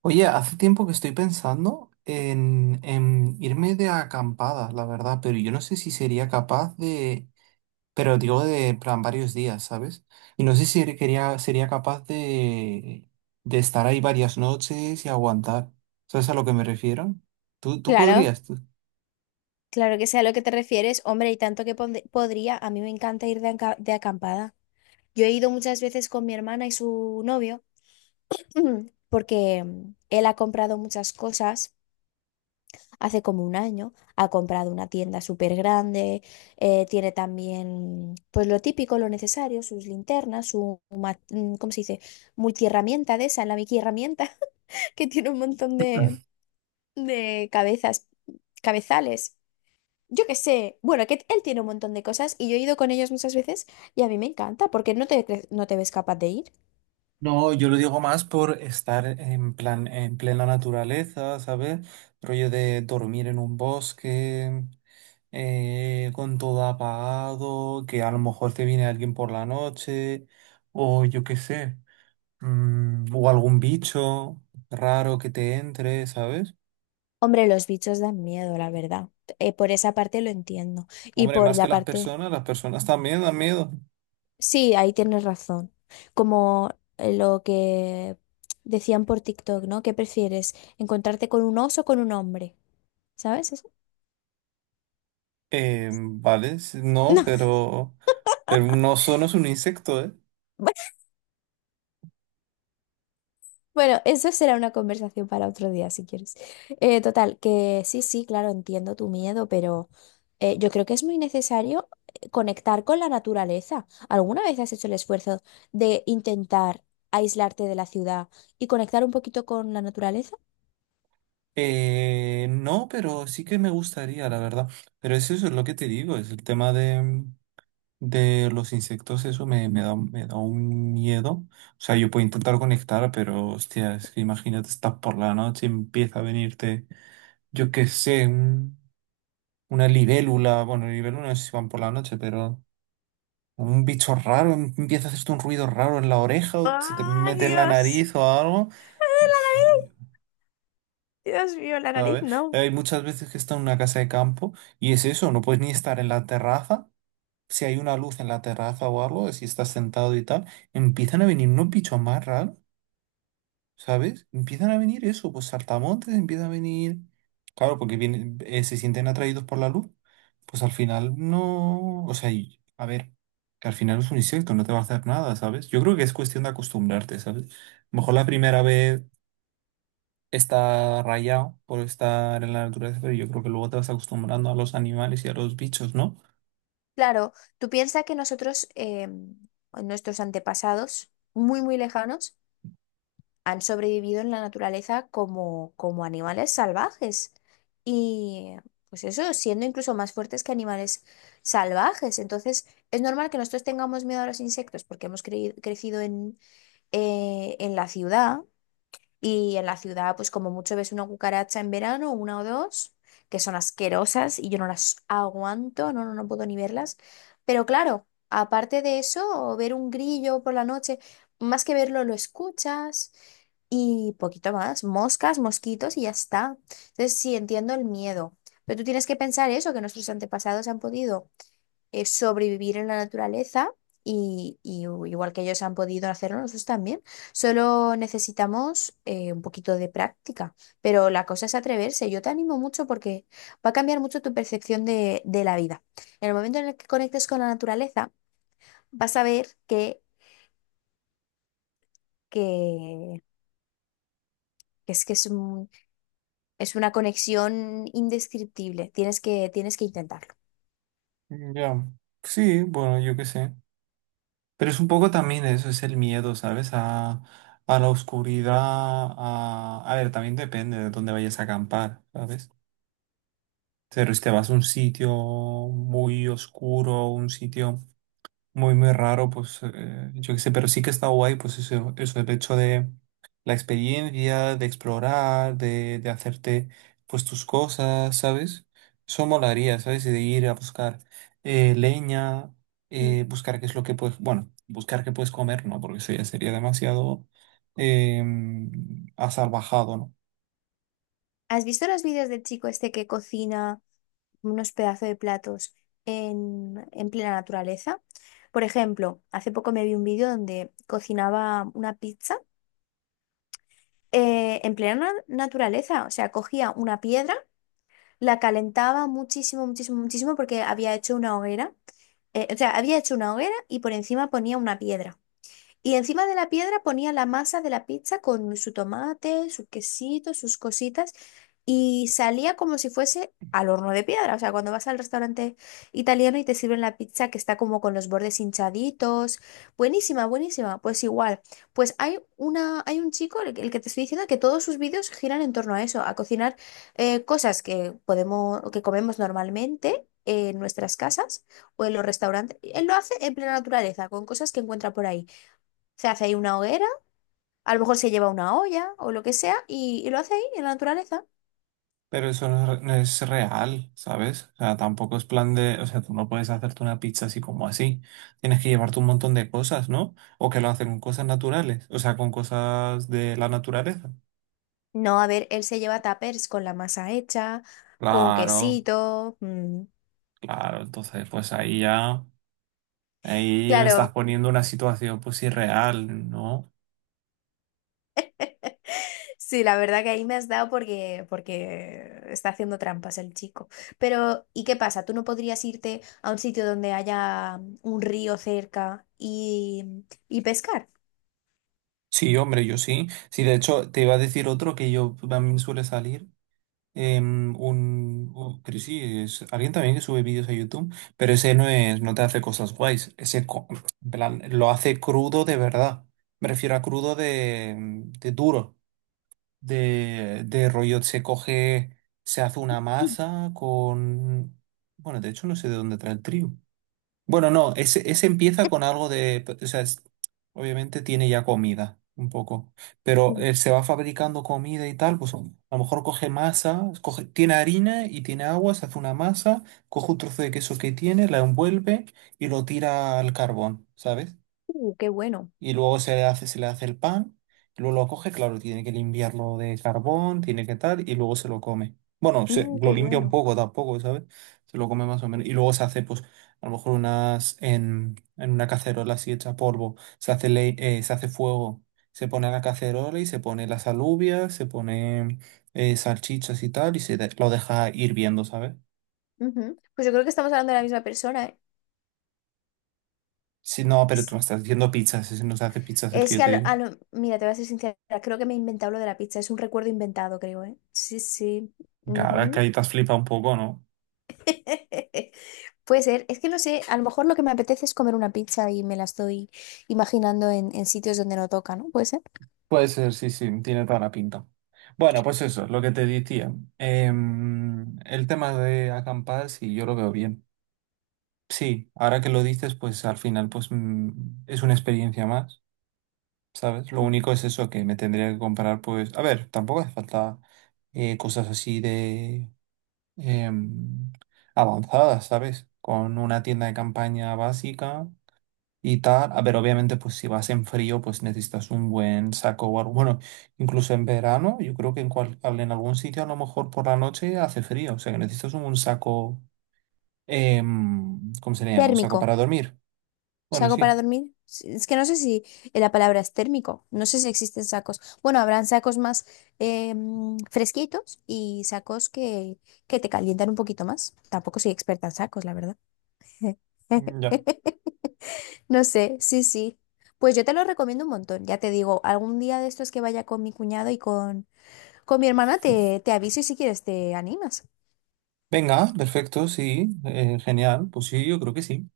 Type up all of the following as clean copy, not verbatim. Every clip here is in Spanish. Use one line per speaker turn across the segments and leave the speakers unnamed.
Oye, hace tiempo que estoy pensando en irme de acampada, la verdad, pero yo no sé si sería capaz de, pero digo de en plan varios días, ¿sabes? Y no sé si quería, sería capaz de estar ahí varias noches y aguantar. ¿Sabes a lo que me refiero? ¿Tú
Claro,
podrías? ¿Tú?
claro que sé a lo que te refieres. Hombre, y tanto que podría, a mí me encanta ir de acampada. Yo he ido muchas veces con mi hermana y su novio, porque él ha comprado muchas cosas hace como un año. Ha comprado una tienda súper grande, tiene también, pues lo típico, lo necesario, sus linternas, ¿cómo se dice? Multiherramienta de esa, la Mickey herramienta, que tiene un montón de cabezas, cabezales. Yo qué sé, bueno, que él tiene un montón de cosas y yo he ido con ellos muchas veces y a mí me encanta porque no te ves capaz de ir.
No, yo lo digo más por estar en plan, en plena naturaleza, ¿sabes? Rollo de dormir en un bosque, con todo apagado, que a lo mejor te viene alguien por la noche, o yo qué sé, o algún bicho raro que te entre, ¿sabes?
Hombre, los bichos dan miedo, la verdad. Por esa parte lo entiendo. Y
Hombre,
por
más que
la parte...
las personas también dan miedo.
Sí, ahí tienes razón. Como lo que decían por TikTok, ¿no? ¿Qué prefieres? ¿Encontrarte con un oso o con un hombre? ¿Sabes eso?
Vale, no, pero un oso no es un insecto, ¿eh?
No. Bueno, eso será una conversación para otro día, si quieres. Total, que sí, sí, claro, entiendo tu miedo, pero yo creo que es muy necesario conectar con la naturaleza. ¿Alguna vez has hecho el esfuerzo de intentar aislarte de la ciudad y conectar un poquito con la naturaleza?
No, pero sí que me gustaría, la verdad. Pero es eso, es lo que te digo, es el tema de los insectos, eso me, me da un miedo. O sea, yo puedo intentar conectar, pero hostia, es que imagínate, estás por la noche y empieza a venirte, yo qué sé, una libélula, bueno, libélula no sé si van por la noche, pero un bicho raro, empieza a hacerte un ruido raro en la oreja o se te
¡Ay,
mete en la
Dios!
nariz o algo. ¿Sabes?
No.
Hay muchas veces que está en una casa de campo y es eso, no puedes ni estar en la terraza. Si hay una luz en la terraza o algo, si estás sentado y tal, empiezan a venir unos bichos más raros, ¿sabes? Empiezan a venir eso, pues saltamontes, empiezan a venir. Claro, porque vienen, se sienten atraídos por la luz, pues al final no. O sea, a ver, que al final es un insecto, no te va a hacer nada, ¿sabes? Yo creo que es cuestión de acostumbrarte, ¿sabes? Mejor la primera vez está rayado por estar en la naturaleza, pero yo creo que luego te vas acostumbrando a los animales y a los bichos, ¿no?
Claro, tú piensas que nosotros, nuestros antepasados, muy, muy lejanos, han sobrevivido en la naturaleza como, como animales salvajes. Y pues eso, siendo incluso más fuertes que animales salvajes. Entonces, es normal que nosotros tengamos miedo a los insectos porque crecido en la ciudad y en la ciudad, pues como mucho ves una cucaracha en verano, una o dos, que son asquerosas y yo no las aguanto, no, no, no puedo ni verlas. Pero claro, aparte de eso, ver un grillo por la noche, más que verlo, lo escuchas y poquito más, moscas, mosquitos y ya está. Entonces, sí, entiendo el miedo, pero tú tienes que pensar eso, que nuestros antepasados han podido sobrevivir en la naturaleza y, igual que ellos han podido hacerlo, nosotros también. Solo necesitamos un poquito de práctica, pero la cosa es atreverse. Yo te animo mucho porque va a cambiar mucho tu percepción de la vida. En el momento en el que conectes con la naturaleza, vas a ver que, que es Es una conexión indescriptible. Tienes que intentarlo.
Ya. Sí, bueno, yo qué sé. Pero es un poco también eso, es el miedo, ¿sabes? A la oscuridad, a... A ver, también depende de dónde vayas a acampar, ¿sabes? Pero si te vas a un sitio muy oscuro, un sitio muy, muy raro, pues yo qué sé, pero sí que está guay, pues eso, el hecho de la experiencia, de explorar, de hacerte pues tus cosas, ¿sabes? Eso molaría, ¿sabes? Y de ir a buscar leña,
Mm.
buscar qué es lo que puedes, bueno, buscar qué puedes comer, ¿no? Porque eso ya sería demasiado eh, asalvajado, ¿no?
¿Has visto los vídeos del chico este que cocina unos pedazos de platos en plena naturaleza? Por ejemplo, hace poco me vi un vídeo donde cocinaba una pizza en naturaleza. O sea, cogía una piedra, la calentaba muchísimo, muchísimo, muchísimo porque había hecho una hoguera. O sea, había hecho una hoguera y por encima ponía una piedra. Y encima de la piedra ponía la masa de la pizza con su tomate, su quesito, sus cositas, y salía como si fuese al horno de piedra. O sea, cuando vas al restaurante italiano y te sirven la pizza que está como con los bordes hinchaditos. Buenísima, buenísima. Pues igual. Pues hay un chico, el que te estoy diciendo, que todos sus vídeos giran en torno a eso, a cocinar cosas que podemos, que comemos normalmente en nuestras casas o en los restaurantes. Él lo hace en plena naturaleza, con cosas que encuentra por ahí. Se hace ahí una hoguera, a lo mejor se lleva una olla o lo que sea y lo hace ahí en la naturaleza.
Pero eso no es, no es real, ¿sabes? O sea, tampoco es plan de, o sea, tú no puedes hacerte una pizza así como así. Tienes que llevarte un montón de cosas, ¿no? O que lo hacen con cosas naturales, o sea, con cosas de la naturaleza.
No, a ver, él se lleva tapers con la masa hecha, con
Claro,
quesito. Mm.
claro, entonces pues ahí ya, ahí me estás
Claro,
poniendo una situación pues irreal, ¿no?
sí, la verdad que ahí me has dado porque, porque está haciendo trampas el chico. Pero, ¿y qué pasa? ¿Tú no podrías irte a un sitio donde haya un río cerca y pescar?
Sí, hombre, yo sí. Sí, de hecho, te iba a decir otro que yo también suele salir. Pero sí, es alguien también que sube vídeos a YouTube, pero ese no es, no te hace cosas guays, en plan, lo hace crudo de verdad. Me refiero a crudo de, de duro, de rollo, se coge, se hace una
Mm,
masa con, bueno, de hecho no sé de dónde trae el trigo, bueno, no, ese empieza con algo de, o sea, obviamente tiene ya comida, un poco, pero
mm,
se va fabricando comida y tal, pues a lo mejor coge masa, coge, tiene harina y tiene agua, se hace una masa, coge un trozo de queso que tiene, la envuelve y lo tira al carbón, ¿sabes?
qué bueno,
Y luego se le hace el pan, y luego lo coge, claro, tiene que limpiarlo de carbón, tiene que tal, y luego se lo come. Bueno, se,
mm,
lo
qué
limpia un
bueno.
poco tampoco, ¿sabes? Se lo come más o menos. Y luego se hace, pues, a lo mejor unas, en una cacerola así hecha polvo, se hace, se hace fuego, se pone la cacerola y se pone las alubias, se pone salchichas y tal, y lo deja hirviendo, ¿sabes?
Ujú. Pues yo creo que estamos hablando de la misma persona, ¿eh?
Si no, pero tú me estás diciendo pizzas, ese no se hace pizzas el que
Es
yo
que,
te digo.
mira, te voy a ser sincera, creo que me he inventado lo de la pizza, es un recuerdo inventado, creo, ¿eh? Sí, sí.
Claro, es que
Ujú.
ahí te has flipado un poco, ¿no?
Puede ser, es que no sé, a lo mejor lo que me apetece es comer una pizza y me la estoy imaginando en sitios donde no toca, ¿no? Puede ser.
Puede ser, sí, sí, tiene toda la pinta. Bueno, pues eso, lo que te decía. El tema de acampar, sí, yo lo veo bien. Sí, ahora que lo dices, pues al final, pues es una experiencia más, ¿sabes? Lo único es eso que me tendría que comprar, pues, a ver, tampoco hace falta cosas así de em, avanzadas, ¿sabes? Con una tienda de campaña básica y tal. A ver, obviamente, pues si vas en frío, pues necesitas un buen saco o algo. Bueno, incluso en verano, yo creo que en, en algún sitio a lo mejor por la noche hace frío. O sea, que necesitas un saco, ¿cómo se le llama? Un saco
Térmico,
para dormir. Bueno,
¿saco para
sí,
dormir? Sí, es que no sé si la palabra es térmico, no sé si existen sacos. Bueno, habrán sacos más fresquitos y sacos que te calientan un poquito más. Tampoco soy experta en sacos, la verdad.
ya.
No sé, sí, sí. Pues yo te lo recomiendo un montón, ya te digo, algún día de estos que vaya con mi cuñado y con mi hermana te, te aviso y si quieres te animas.
Venga, perfecto, sí, genial. Pues sí, yo creo que sí.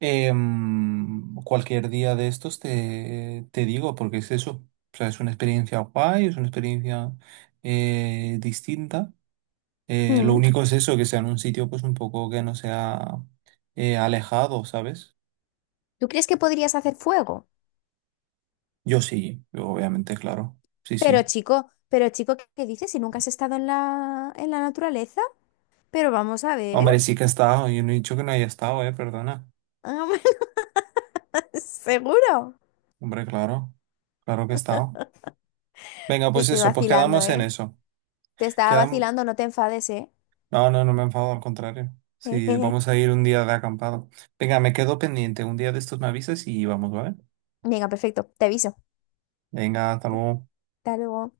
Em, cualquier día de estos te, te digo, porque es eso. O sea, es una experiencia guay, es una experiencia distinta. Lo
Mm.
único es eso, que sea en un sitio pues un poco que no sea alejado, ¿sabes?
¿Tú crees que podrías hacer fuego?
Yo sí, yo obviamente, claro. Sí, sí.
Pero chico, ¿qué dices? Si nunca has estado en la naturaleza, pero vamos a ver.
Hombre, sí que he estado. Yo no he dicho que no haya estado, perdona.
Seguro.
Hombre, claro. Claro que he estado. Venga,
Te
pues
estoy
eso, pues
vacilando,
quedamos en
¿eh?
eso.
Te estaba
Quedam-
vacilando, no te enfades, ¿eh?
No, no, no me enfado, al contrario. Sí, vamos a ir un día de acampado. Venga, me quedo pendiente. Un día de estos me avisas y vamos, ¿vale?
Venga, perfecto, te aviso.
Venga, hasta luego.
Hasta luego.